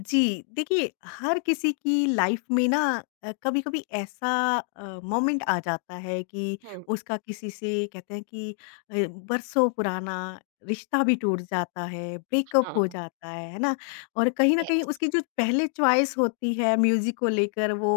जी, देखिए हर किसी की लाइफ में ना कभी-कभी ऐसा मोमेंट आ जाता है कि हुँ, उसका किसी से कहते हैं कि अ, बरसों पुराना रिश्ता भी टूट जाता है, ब्रेकअप हो हाँ, जाता है ना? और कहीं न कहीं यस, उसकी जो पहले चॉइस होती है म्यूज़िक को लेकर वो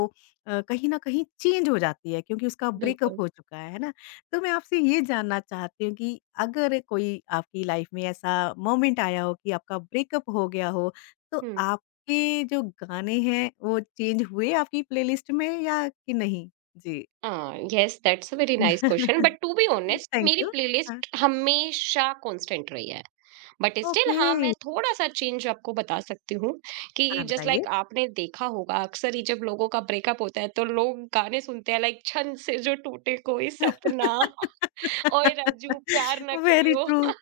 कहीं न कहीं चेंज हो जाती है क्योंकि उसका ब्रेकअप बिल्कुल। हो चुका है ना? तो मैं आपसे ये जानना चाहती हूँ कि अगर कोई आपकी लाइफ में ऐसा मोमेंट आया हो कि आपका ब्रेकअप हो गया हो, तो हुँ, आप के जो गाने हैं वो चेंज हुए आपकी प्लेलिस्ट में या कि नहीं? जी। हाँ, yes that's a very nice question but to be honest thank मेरी यू। हाँ, प्लेलिस्ट हमेशा कांस्टेंट रही है। But still okay. हाँ, मैं थोड़ा-सा चेंज आपको बता सकती हूँ कि हाँ, जस्ट बताइए। लाइक आपने देखा होगा अक्सर ही जब लोगों का ब्रेकअप होता है तो लोग गाने सुनते हैं लाइक छन से जो टूटे कोई सपना। ओए राजू प्यार ना वेरी करियो ट्रू,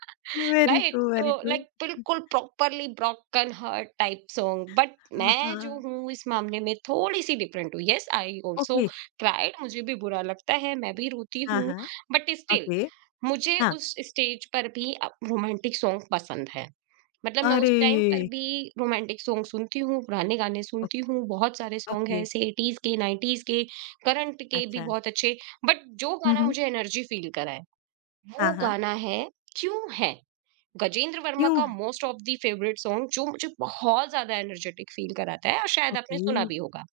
वेरी राइट ट्रू, तो वेरी ट्रू। लाइक बिल्कुल properly broken heart type song but हाँ, मैं जो हाँ। हूँ इस मामले में थोड़ी सी डिफरेंट हूँ। Yes I also okay. Cried, मुझे भी बुरा लगता है, मैं भी रोती हाँ, हूँ हाँ। But still okay. मुझे हाँ। उस स्टेज पर भी रोमांटिक सॉन्ग पसंद है। मतलब मैं उस अरे! टाइम पर भी रोमांटिक सॉन्ग सुनती हूँ, पुराने गाने ओ सुनती हूँ। बहुत सारे सॉन्ग ओके। हैं ऐसे, एटीज के, नाइन्टीज के, करंट के भी अच्छा। बहुत अच्छे। बट जो हुँ, गाना हुँ। मुझे एनर्जी फील कराए वो हाँ, हाँ। गाना है क्यों है, गजेंद्र वर्मा क्यों का है? Most of the favourite song, जो मुझे बहुत ज्यादा एनर्जेटिक फील कराता है और शायद आपने ओके, सुना भी होगा।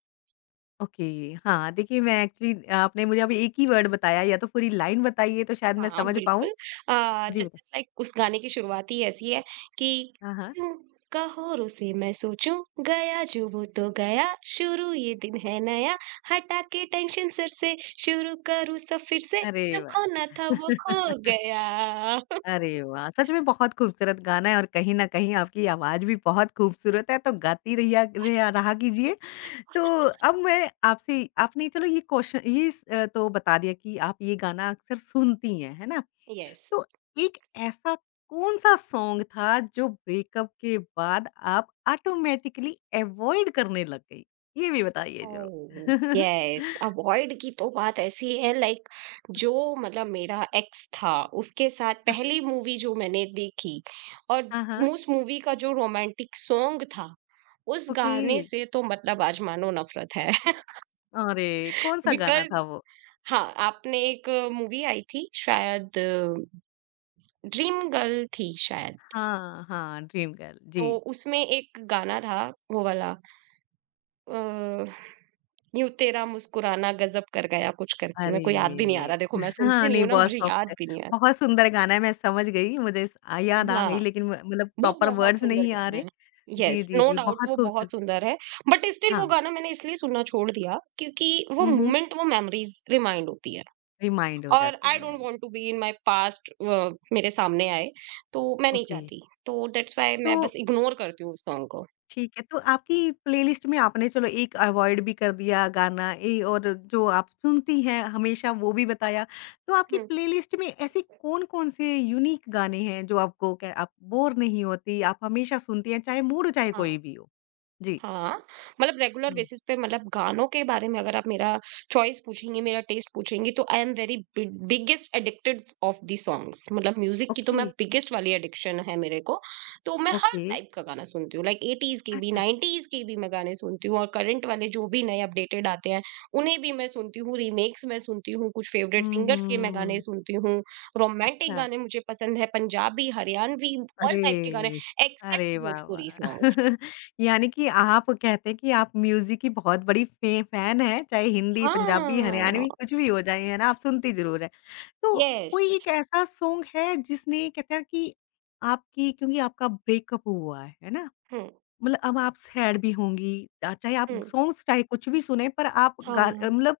ओके। हाँ, देखिए मैं एक्चुअली आपने मुझे अभी एक ही वर्ड बताया या तो पूरी लाइन बताइए तो शायद मैं हाँ समझ बिल्कुल। पाऊँ। जी। जस्ट लाइक उस गाने की शुरुआत ही ऐसी है कि हाँ, हाँ। क्यों कहोरों से मैं सोचूं, गया जो वो तो गया, शुरू ये दिन है नया, हटा के टेंशन सर से, शुरू करूं सब फिर से, अरे जो वाह! खोना था वो खो गया। अरे वाह! सच में बहुत खूबसूरत गाना है और कहीं न कहीं आपकी आवाज़ भी बहुत खूबसूरत है, तो गाती रहिया रहिया रहा कीजिए। तो अब मैं आपसे आपने चलो ये क्वेश्चन ये स तो बता दिया कि आप ये गाना अक्सर सुनती हैं, है ना? यस। तो एक ऐसा कौन-सा सॉन्ग था जो ब्रेकअप के बाद आप ऑटोमैटिकली अवॉइड करने लग गई? ये भी बताइए ज़रूर। ओह! यस, अवॉइड की तो बात ऐसी है लाइक जो मतलब मेरा एक्स था, उसके साथ हाँ, पहली मूवी जो मैंने देखी और हाँ, हाँ। उस मूवी का जो रोमांटिक सॉन्ग था, उस ओके। गाने से तो मतलब आज मानो नफ़रत है। अरे! कौन-सा गाना बिकॉज़ था वो? हाँ, आपने एक मूवी आई थी शायद, ड्रीम गर्ल थी शायद, हाँ, हाँ, ड्रीम गर्ल, तो जी। उसमें एक गाना था, वो वाला अ यूँ तेरा मुस्कुराना गज़ब कर गया कुछ करके, मेरे को याद भी नहीं आ अरे! रहा, देखो मैं सुनती हाँ, नहीं नहीं हूँ ना बहुत मुझे सॉफ्ट याद है। भी नहीं आ बहुत सुंदर गाना है, मैं समझ गई, मुझे इस याद रहा। आ गई हाँ, लेकिन म मतलब वो प्रॉपर बहुत वर्ड्स सुंदर नहीं आ गाना रहे। है। जी, येस, जी, नो जी, डाउट बहुत वो खूबसूरत बहुत सुंदर है, बट स्टिल हाँ। वो गाना मैंने इसलिए सुनना छोड़ दिया क्योंकि वो हुँ, हुँ, मोमेंट, वो मेमोरीज़ रिमाइंड होती है। रिमाइंड हो और जाती आई डोंट हैं। Want to be in my past, मेरे सामने आए, तो मैं नहीं ओके, चाहती। तो दैट्स व्हाई मैं तो बस इग्नोर करती हूँ उस सॉन्ग को। ठीक है, तो आपकी प्लेलिस्ट में आपने चलो एक अवॉइड भी कर दिया गाना ए और जो आप सुनती हैं हमेशा वो भी बताया। तो आपकी हुँ। प्लेलिस्ट में ऐसे कौन-कौन से यूनिक गाने हैं जो आपको क्या आप बोर नहीं होती, आप हमेशा सुनती हैं चाहे मूड हो चाहे कोई हाँ। भी हो? जी। हाँ, मतलब रेगुलर हुँ। बेसिस पे, मतलब गानों के बारे में अगर आप मेरा चॉइस पूछेंगी, मेरा टेस्ट पूछेंगी, तो I am very big biggest addicted of the songs. मतलब म्यूजिक की तो ओके, मैं बिगेस्ट वाली एडिक्शन है मेरे को। तो मैं हर ओके। टाइप का गाना सुनती हूँ लाइक 80s के भी, अच्छा। 90s के भी मैं गाने सुनती हूँ। और करंट वाले जो भी नए अपडेटेड आते हैं, उन्हें भी मैं सुनती हूँ, रीमेक्स मैं सुनती हूँ, कुछ फेवरेट हुँ, सिंगर्स के मैं गाने हुँ। सुनती हूँ, रोमांटिक अच्छा। गाने मुझे पसंद है, पंजाबी, हरियाणवी, ऑल टाइप के गाने अरे! अरे एक्सेप्ट वाह, भोजपुरी वाह! सॉन्ग्स। यानी कि आप कहते हैं कि आप म्यूज़िक की बहुत बड़ी फे फैन हैं, चाहे हिंदी, पंजाबी, हाँ। हरियाणवी कुछ भी हो जाए, है ना? आप सुनती ज़रूर हैं। तो Yes. कोई एक ऐसा सॉन्ग है जिसने कहते हैं कि आपकी क्योंकि आपका ब्रेकअप हुआ है ना? Hmm. मतलब अब आप सैड भी होंगी चाहे आप Hmm. सॉन्ग्स चाहे कुछ भी सुने पर आप गा Huh. मतलब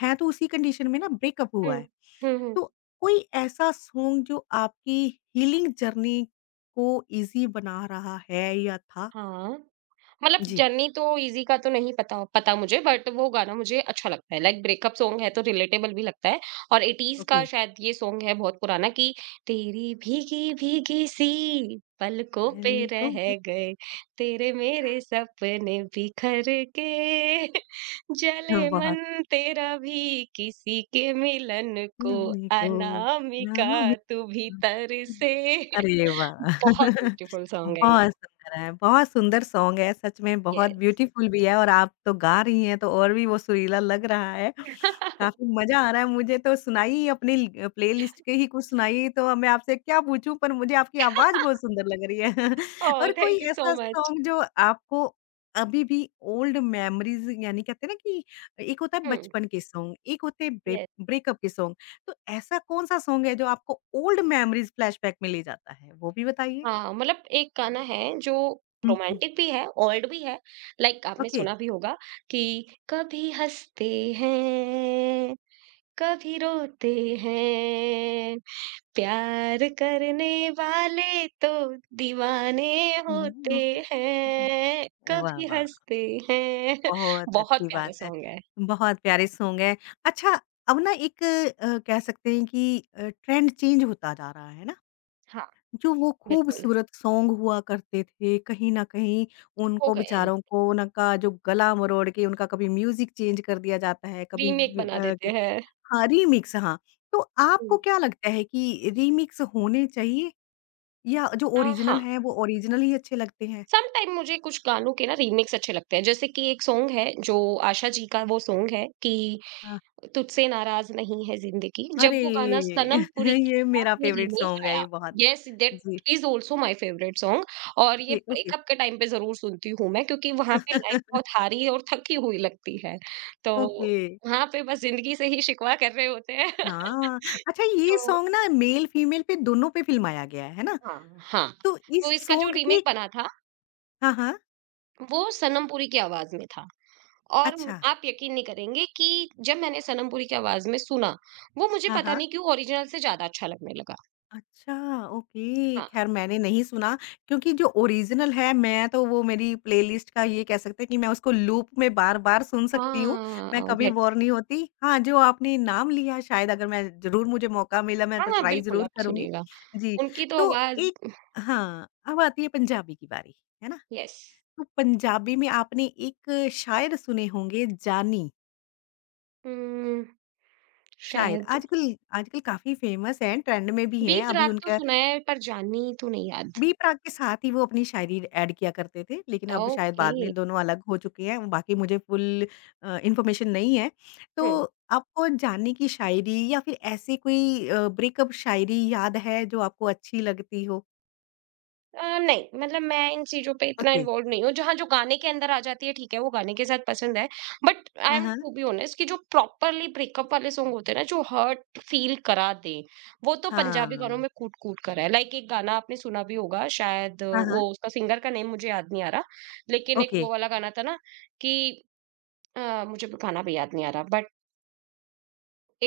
हैं तो उसी कंडीशन में ना ब्रेकअप हुआ Hmm. है। Hmm. तो कोई ऐसा सॉन्ग जो आपकी हीलिंग जर्नी को इजी बना रहा है या था? Huh. मतलब जी। जर्नी तो इजी का तो नहीं पता पता मुझे, बट वो गाना मुझे अच्छा लगता है लाइक ब्रेकअप सॉन्ग है तो रिलेटेबल भी लगता है। और 80s का ओके शायद ये सॉन्ग है, बहुत पुराना कि तेरी भीगी भीगी सी पलकों पे मालिकों के रह गए, तेरे मेरे सपने बिखर के जले वहाँ मन तेरा भी किसी के मिलन को, लाने को ना अनामिका मिला तू भी तरसे। अरे वाह! बहुत ब्यूटीफुल सॉन्ग है ये। बहुत सुंदर है, बहुत सुंदर सॉन्ग है, सच में बहुत यस। ब्यूटीफुल भी है और आप तो गा रही हैं, तो और भी वो सुरीला लग रहा है। काफ़ी मज़ा आ रहा है मुझे तो सुनाइए अपनी ल प्लेलिस्ट के ही कुछ सुनाइए, तो अब मैं आपसे क्या पूछूँ, पर मुझे आपकी आवाज़ बहुत सुंदर लग रही है। ओह! और कोई थैंक यू सो ऐसा मच। सॉन्ग जो आपको अभी भी ओल्ड मेमोरीज़ यानी कहते हैं ना कि एक होता है हुँ, बचपन के सॉन्ग, एक होते हैं ब्रेक येस। ब्रेकअप के सॉन्ग। तो ऐसा कौन-सा सॉन्ग है जो आपको ओल्ड मेमोरीज़ फ्लैशबैक में ले जाता है? वो भी बताइए। हाँ, मतलब एक गाना है जो हुँ, हुँ। रोमांटिक भी है, ओल्ड भी है, लाइक, आपने ओके। सुना भी होगा कि कभी हँसते हैं, कभी रोते हैं, प्यार करने वाले तो दीवाने होते हुँ। हैं, वाह, कभी वाह! हँसते हैं। बहुत बहुत अच्छी प्यारा बात है। सॉन्ग है। बहुत प्यारे सॉन्ग है। अच्छा, अब ना एक कह सकते हैं कि ट्रेंड चेंज होता जा रहा है ना? हाँ, जो वो बिल्कुल, खूबसूरत सॉन्ग हुआ करते थे, कहीं न कहीं हो उनको गए हैं, बेचारों को उनका जो गला मरोड़ के उनका कभी म्यूज़िक चेंज कर दिया जाता है, कभी रीमेक व बना देते हैं। हाँ, रीमिक्स हाँ। तो आपको हुँ। क्या लगता है कि रीमिक्स होने चाहिए या जो ओरिजिनल हाँ। हैं वो ओरिजिनल ही अच्छे लगते हैं? समटाइम मुझे कुछ गानों के ना रीमेक्स अच्छे लगते हैं। जैसे कि एक सॉन्ग है जो आशा जी का वो सॉन्ग है कि हाँ। तुझसे नाराज़ नहीं है ज़िंदगी। अरे! जब वो गाना सनम पुरी की ये आवाज़ मेरा में फ़ेवरेट रीमेक सॉन्ग है आया, ये बहुत। येस दैट जी। Is also my favourite song. और ये ओके, ओके। ब्रेकअप के टाइम पे ज़रूर सुनती हूँ मैं क्योंकि वहाँ पे लाइफ़ बहुत हारी और थकी हुई लगती है। तो ओके। वहाँ पे बस ज़िंदगी से ही शिकवा कर रहे होते हैं। हाँ। अच्छा ये तो सॉन्ग ना मेल फीमेल पे दोनों पे फ़िल्माया गया है ना? हाँ, हाँ। तो इस तो इसका जो सॉन्ग की रीमेक बना था हाँ, हाँ। वो सनम पुरी की आवाज़ में था। और म अच्छा। आप यकीन नहीं करेंगे कि जब मैंने सनम पुरी की आवाज़ में सुना, वो मुझे हाँ, पता हाँ। नहीं क्यों ओरिजिनल से ज़्यादा अच्छा लगने लगा। अच्छा, ओके। हाँ। ख़ैर मैंने नहीं सुना क्योंकि जो ओरिजिनल है मैं तो वो मेरी प्लेलिस्ट का ये कह सकते हैं कि मैं उसको लूप में बार-बार सुन सकती हूँ, मैं हाँ, कभी दैट्स बोर नहीं होती। हाँ, जो आपने नाम लिया शायद अगर मैं ज़रूर मुझे मौका मिला मैं हाँ, तो हाँ, ट्राई बिल्कुल ज़रूर आप करूँगी। सुनिएगा। जी, उनकी तो तो आवाज़। एक हाँ, अब आती है पंजाबी की बारी, है ना? यस। तो पंजाबी में आपने एक शायर सुने होंगे जानी हुँ, शायद शायद, आजकल आजकल काफ़ी फ़ेमस हैं, ट्रेंड में भी हैं, बीत अभी रात तो उनका सुना है पर जानी तो नहीं याद। बी प्राक के साथ ही वो अपनी शायरी ऐड किया करते थे, लेकिन अब शायद ओके। बाद में दोनों अलग हो चुके हैं, बाकी मुझे फुल इन्फॉर्मेशन नहीं है। हुँ। तो आपको जानी की शायरी या फिर ऐसी कोई ब्रेकअप शायरी याद है जो आपको अच्छी लगती हो? नहीं, मतलब मैं इन चीज़ों पे इतना ओके। इन्वॉल्व नहीं हूँ, जहाँ जो गाने के अंदर आ जाती है ठीक है, वो गाने के साथ पसंद है। बट आई हाँ, एम हाँ। टू बी ऑनेस्ट कि जो प्रॉपरली ब्रेकअप वाले सॉन्ग होते हैं ना, जो हर्ट फील करा दें, वो तो पंजाबी गानों हाँ। में कूट-कूट कर है। लाइक एक गाना आपने सुना भी होगा शायद, हाँ, हाँ। वो उसका सिंगर का नेम मुझे याद नहीं आ रहा, लेकिन एक ओके। वो वाला गाना था ना कि मुझे गाना भी याद नहीं आ रहा बट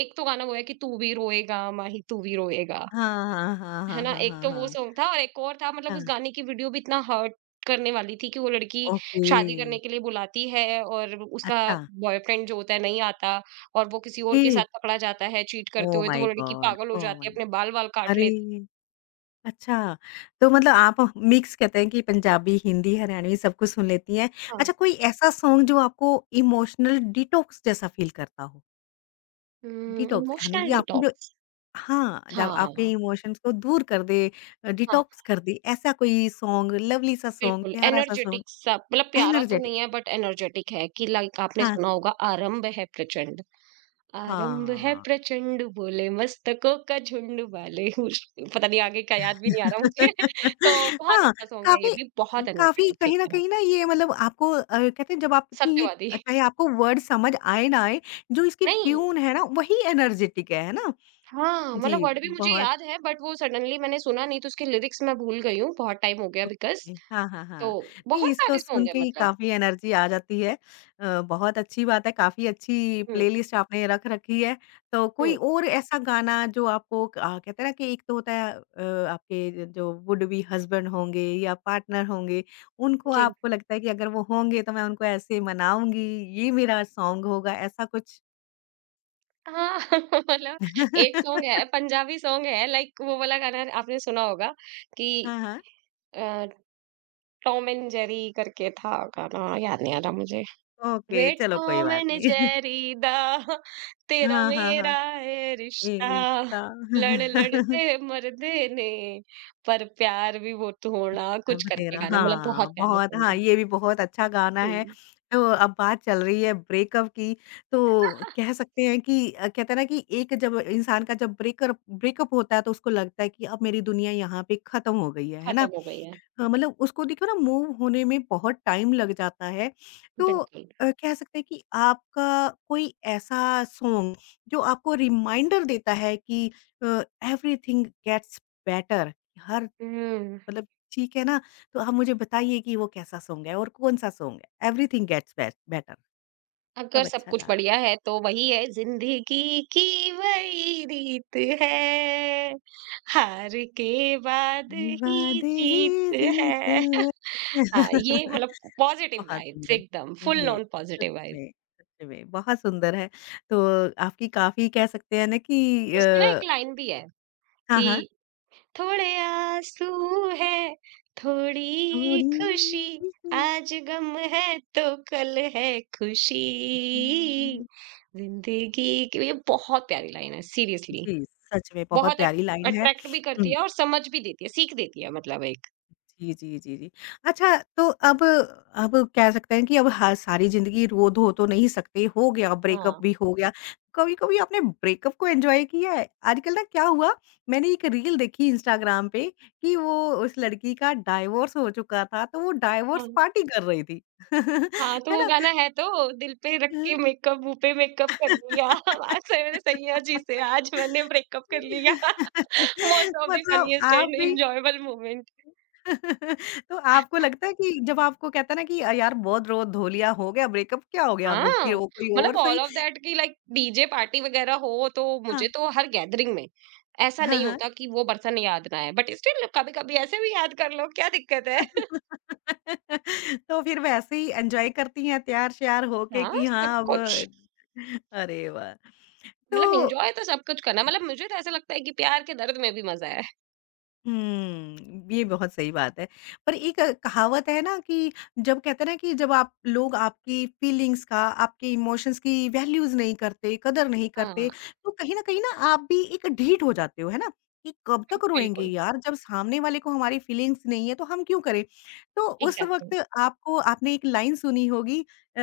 एक तो गाना वो है कि तू भी रोएगा माही, तू भी रोएगा। हाँ, हाँ, हाँ, है हाँ, ना? हाँ, एक हाँ, तो वो हाँ। सॉन्ग था और एक और था, मतलब हाँ, उस गाने की वीडियो भी इतना हर्ट करने वाली थी कि वो लड़की ओके। शादी करने के लिए बुलाती है और उसका अच्छा, बॉयफ्रेंड जो होता है नहीं आता और वो किसी और ओके। के साथ पकड़ा जाता है चीट करते ओह हुए, तो माय वो लड़की गॉड! पागल हो ओह माय जाती है, गॉड! अपने बाल-वाल काट लेती है। अरे! अच्छा, तो मतलब आप मिक्स कहते हैं कि पंजाबी, हिंदी, हरियाणवी सब कुछ सुन लेती हैं। हाँ। अच्छा कोई ऐसा सॉन्ग जो आपको इमोशनल डिटॉक्स जैसा फ़ील करता हो? हुँ, डिटॉक्स यानी कि इमोशनल आपकी जो डिटॉक्स। हाँ, जब हाँ, आपके इमोशंस को दूर कर दे हाँ, डिटॉक्स कर दे, ऐसा कोई सॉन्ग लवली सा सॉन्ग, बिल्कुल प्यारा सा सॉन्ग, एनर्जेटिक सा, मतलब प्यारा तो एनर्जेटिक नहीं है बट एनर्जेटिक है कि लाइक आपने हाँ, सुना होगा आरंभ है प्रचंड। आरंभ है हाँ। प्रचंड बोले मस्तकों का झुंड वाले उस पता नहीं आगे का याद भी नहीं आ रहा मुझे। तो बहुत हाँ, अच्छा सॉन्ग है ये काफ़ी भी, बहुत काफ़ी एनर्जेटिक फील कहीं न कहीं कराता ना है। ये मतलब आपको कहते हैं जब आपकी ये सत्यवादी चाहे आपको वर्ड समझ आए ना आए, जो इसकी नहीं, ट्यून है ना वही एनर्जेटिक है ना? हाँ मतलब जी, वर्ड भी मुझे बहुत याद है बट वो सडनली मैंने सुना नहीं तो उसके लिरिक्स मैं भूल गई हूँ, बहुत टाइम हो गया बिकॉज ओके, हाँ, हाँ, तो हाँ। नहीं बहुत इसको सारे सुन सॉन्ग है के ही मतलब। काफ़ी एनर्जी आ जाती है। बहुत अच्छी बात है, काफ़ी अच्छी हम्म। प्लेलिस्ट आपने रख रखी है। तो कोई हम्म। और ऐसा गाना जो आपको क कहते हैं ना कि एक तो होता है आपके जो वुड बी हस्बैंड होंगे या पार्टनर होंगे, उनको जी। आपको लगता है कि अगर वो होंगे तो मैं उनको ऐसे मनाऊँगी, ये मेरा सॉन्ग होगा, ऐसा कुछ? हाँ। मतलब एक सॉन्ग है, पंजाबी सॉन्ग है लाइक वो वाला गाना आपने सुना होगा कि हाँ, हाँ। अ, टॉम एंड जेरी करके था गाना, याद नहीं आ रहा मुझे। ओके, वे चलो कोई टॉम बात एंड नहीं। जेरी दा, तेरा हाँ, हाँ, हाँ। मेरा है ये रिश्ता, रिश्ता। लड़ लड़ते मर देने, पर प्यार भी वो थोड़ा कुछ सब करके तेरा गाना, मतलब बहुत हाँ, प्यारा बहुत सॉन्ग हाँ, है। ये भी बहुत अच्छा गाना है। हुँ, तो अब बात चल रही है ब्रेकअप की, तो कह सकते हैं कि कहते हैं ना कि एक जब इंसान का जब ब्रेकर ब्रेकअप होता है तो उसको लगता है कि अब मेरी दुनिया यहाँ पे ख़त्म हो गई है ना? खत्म हो गई है, मतलब उसको देखो ना मूव होने में बहुत टाइम लग जाता है। तो बिल्कुल। कह सकते हैं कि आपका कोई ऐसा सॉन्ग जो आपको रिमाइंडर देता है कि अ, एवरीथिंग गेट्स बेटर हर हुँ। मतलब ठीक है ना, तो आप मुझे बताइए कि वो कैसा सॉन्ग है और कौन-सा सॉन्ग है? एवरीथिंग गेट्स बेट बेटर अगर सब सब अच्छा कुछ जा रहा है। बढ़िया है तो वही है जिंदगी की वही रीत है, हार के बाद ही वादे ही जीत जीते है। हैं। हाँ ये मतलब पॉजिटिव बहुत वाइब्स सुंदर। एकदम फुल जी, नॉन सच पॉजिटिव वाइब। में, सच में बहुत सुंदर है। तो आपकी काफ़ी कह सकते हैं ना कि उसमें ना अ, एक लाइन भी है हाँ, कि हाँ। थोड़े आंसू है थोड़ी थोड़ी खुशी, सी- आज गम है तो कल है खुशी, जिंदगी की, ये बहुत प्यारी लाइन है सीरियसली। जी, सच में बहुत बहुत अट प्यारी लाइन है। अट्रैक्ट भी हुँ। करती है और समझ भी देती है, सीख देती है मतलब एक। जी, जी, जी, जी। अच्छा तो अब कह सकते हैं कि अब ह सारी ज़िंदगी रो-धो तो नहीं सकते, हो गया ब्रेकअप हाँ। भी हो गया। कभी-कभी आपने ब्रेकअप को एन्जॉय किया है? आजकल ना क्या हुआ मैंने एक रील देखी इंस्टाग्राम पे कि वो उस लड़की का डाइवोर्स हो चुका था, तो वो डाइवोर्स हाँ, पार्टी कर रही थी। हाँ, तो है वो ना? गाना है तो दिल पे रख के मेकअप, मुँह पे मेकअप कर लिया, आज सवेरे सैया जी से हाँ। आज मैंने ब्रेकअप कर लिया। मोस्ट ऑफ द मतलब फनीएस्ट आप एंड भी एन्जॉयबल मोमेंट। तो आपको लगता है कि जब आपको कहता है ना कि यार बहुत रो धो लिया, हो गया ब्रेकअप, क्या हो गया अब हाँ, फिर वो कोई मतलब और ऑल सही" ऑफ दैट कि लाइक डीजे पार्टी वगैरह हो तो हाँ, मुझे तो हर गैदरिंग में ऐसा हाँ, नहीं हाँ। होता कि वो बर्सन याद ना आए, बट स्टिल कभी-कभी ऐसे भी याद कर लो, क्या दिक्कत है? तो फिर वैसे ही एन्जॉय करती हैं तैयार-श्यार होके हाँ, कि हाँ सब अब कुछ। अरे वाह! मतलब तो एन्जॉय तो सब कुछ करना है, मतलब मुझे तो ऐसा लगता है कि प्यार के दर्द में भी मज़ा है। हुँ, ये बहुत सही बात है। पर एक कहावत है ना कि जब कहते हैं ना कि जब आप लोग आपकी फीलिंग्स का, आपके इमोशंस की वैल्यूज़ नहीं करते, कदर नहीं हाँ, करते, तो कहीं न कहीं ना आप भी एक ढीठ हो जाते हो, है ना? कि कब तक रोएँगे बिल्कुल, यार, जब सामने वाले को हमारी फीलिंग्स नहीं है तो हम क्यों करें? तो उस वक़्त एग्ज़ैक्टली। आपको आपने एक लाइन सुनी होगी अ,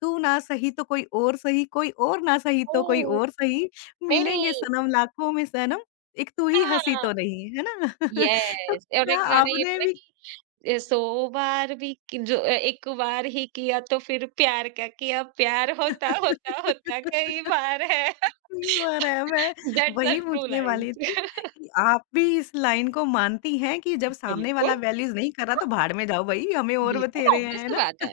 "तू ना सही तो कोई और सही, कोई और ना सही तो कोई ओह! और सही, नहीं, मिलेंगे नहीं। सनम लाखों में सनम।" एक तू ही हँसी हाँ, तो नहीं, है ना? तो यस और क्या एक गाना ये आपने भी ना भी कि 100 बार भी कि जो एक बार ही किया तो फिर प्यार क्या किया, प्यार होता होता होता कई बार है। सही बात है, मैं दैट्स अ वही ट्रू पूछने वाली थी लाइन्स। कि आप भी इस लाइन को मानती हैं कि जब सामने वाला बिल्कुल। वैल्यूज़ नहीं कर रहा तो भाड़ में जाओ भई, हमें और बिल्कुल, बथेरे हैं, ऑब्वियस है सी ना? बात है।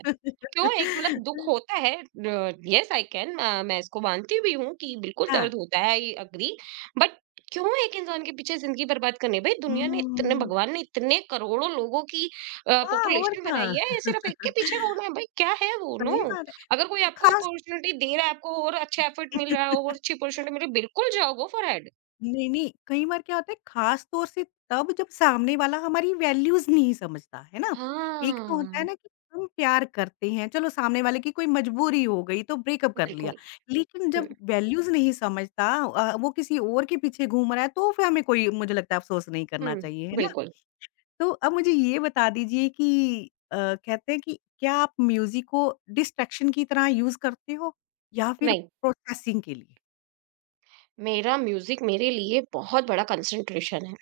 क्यों एक मतलब दुःख होता है, येस आई कैन, मैं इसको मानती भी हूँ कि बिल्कुल हाँ। दर्द होता है, आई एग्री बट क्यों एक इंसान के पीछे ज़िंदगी बर्बाद करनी है? भई दुनिया ने इतने, हुँ। भगवान ने इतने करोड़ों लोगों की हाँ, और पॉपुलेशन बनाई क्या? है, ये सिर्फ़ एक के पीछे रोना है, भई क्या है वो? सही नो, बात अगर कोई है। आपको खास अपॉर्च्युनिटी दे रहा है, आपको और अच्छा एफर्ट मिल रहा है और अच्छी अपॉर्च्युनिटी मिल रही है, बिल्कुल जाओ, गो फॉर इट। नहीं, नहीं, कई बार क्या होता है ख़ास तौर से तब जब सामने वाला हमारी वैल्यूज़ नहीं समझता, है ना? एक तो होता है हाँ, ना कि हम प्यार करते हैं, चलो सामने वाले की कोई मजबूरी हो गई तो ब्रेकअप कर लिया। बिल्कुल। लेकिन जब हुँ, वैल्यूज़ नहीं समझता वो किसी और के पीछे घूम रहा है तो फिर हमें कोई मुझे लगता है अफ़सोस नहीं करना हुँ, चाहिए, है ना? बिल्कुल, तो अब मुझे ये बता दीजिए कि कहते हैं कि क्या आप म्यूज़िक को डिस्ट्रैक्शन की तरह यूज़ करते हो या फिर नहीं। प्रोसेसिंग के लिए? मेरा म्यूज़िक मेरे लिए बहुत बड़ा कंसंट्रेशन है,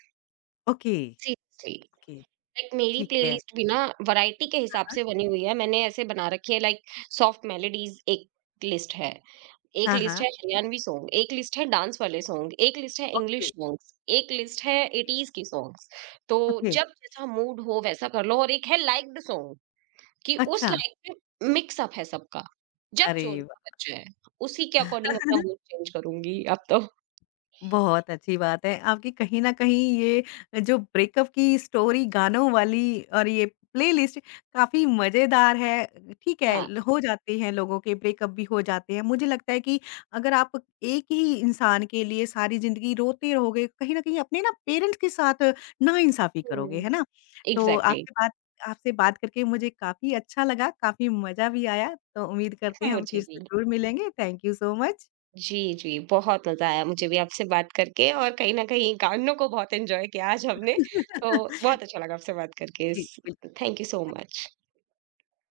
ओके, सीरियसली। ओके, लाइक मेरी ठीक है। प्लेलिस्ट भी ना वैरायटी के हिसाब से बनी हुई है, मैंने ऐसे बना रखी है लाइक सॉफ्ट मेलोडीज़ लिस्ट है, एक हाँ, लिस्ट हाँ। है हरियाणवी सॉन्ग, एक लिस्ट है डांस वाले सॉन्ग, एक लिस्ट है ओके, इंग्लिश सॉन्ग्स, एक लिस्ट है ओके। 80s की सॉन्ग्स। तो ओके, जब जैसा मूड हो वैसा कर लो और एक है लाइक्ड सॉन्ग कि उस अच्छा, लाइक में मिक्स अप है सबका, जब अरे जो वाह! बच जाए, उसी के अकॉर्डिंग अपना मूड चेंज करूँगी अब तो। बहुत अच्छी बात है। आपकी कहीं न कहीं ये जो ब्रेकअप की स्टोरी गानों वाली और ये प्लेलिस्ट काफ़ी मज़ेदार है। ठीक है, हाँ, ल हो जाते हैं लोगों के ब्रेकअप भी हो जाते हैं। मुझे लगता है कि अगर आप एक ही इंसान के लिए सारी ज़िंदगी रोते रहोगे, कहीं न कहीं अपने ना पेरेंट्स के साथ नाइंसाफ़ी करोगे, हुँ, है ना? तो एग्ज़ैक्टली। आपसे बात करके मुझे काफ़ी अच्छा लगा, काफ़ी मज़ा भी आया। तो उम्मीद करते हैं हम मुझे फिर से भी। ज़रूर मिलेंगे। Thank you so much. जी, जी, बहुत मज़ा आया मुझे भी आपसे बात करके और कहीं न कहीं गानों को बहुत एन्जॉय किया आज हमने, तो बहुत अच्छा लगा आपसे बात करके इस जी, बिल्कुल। Thank you so much.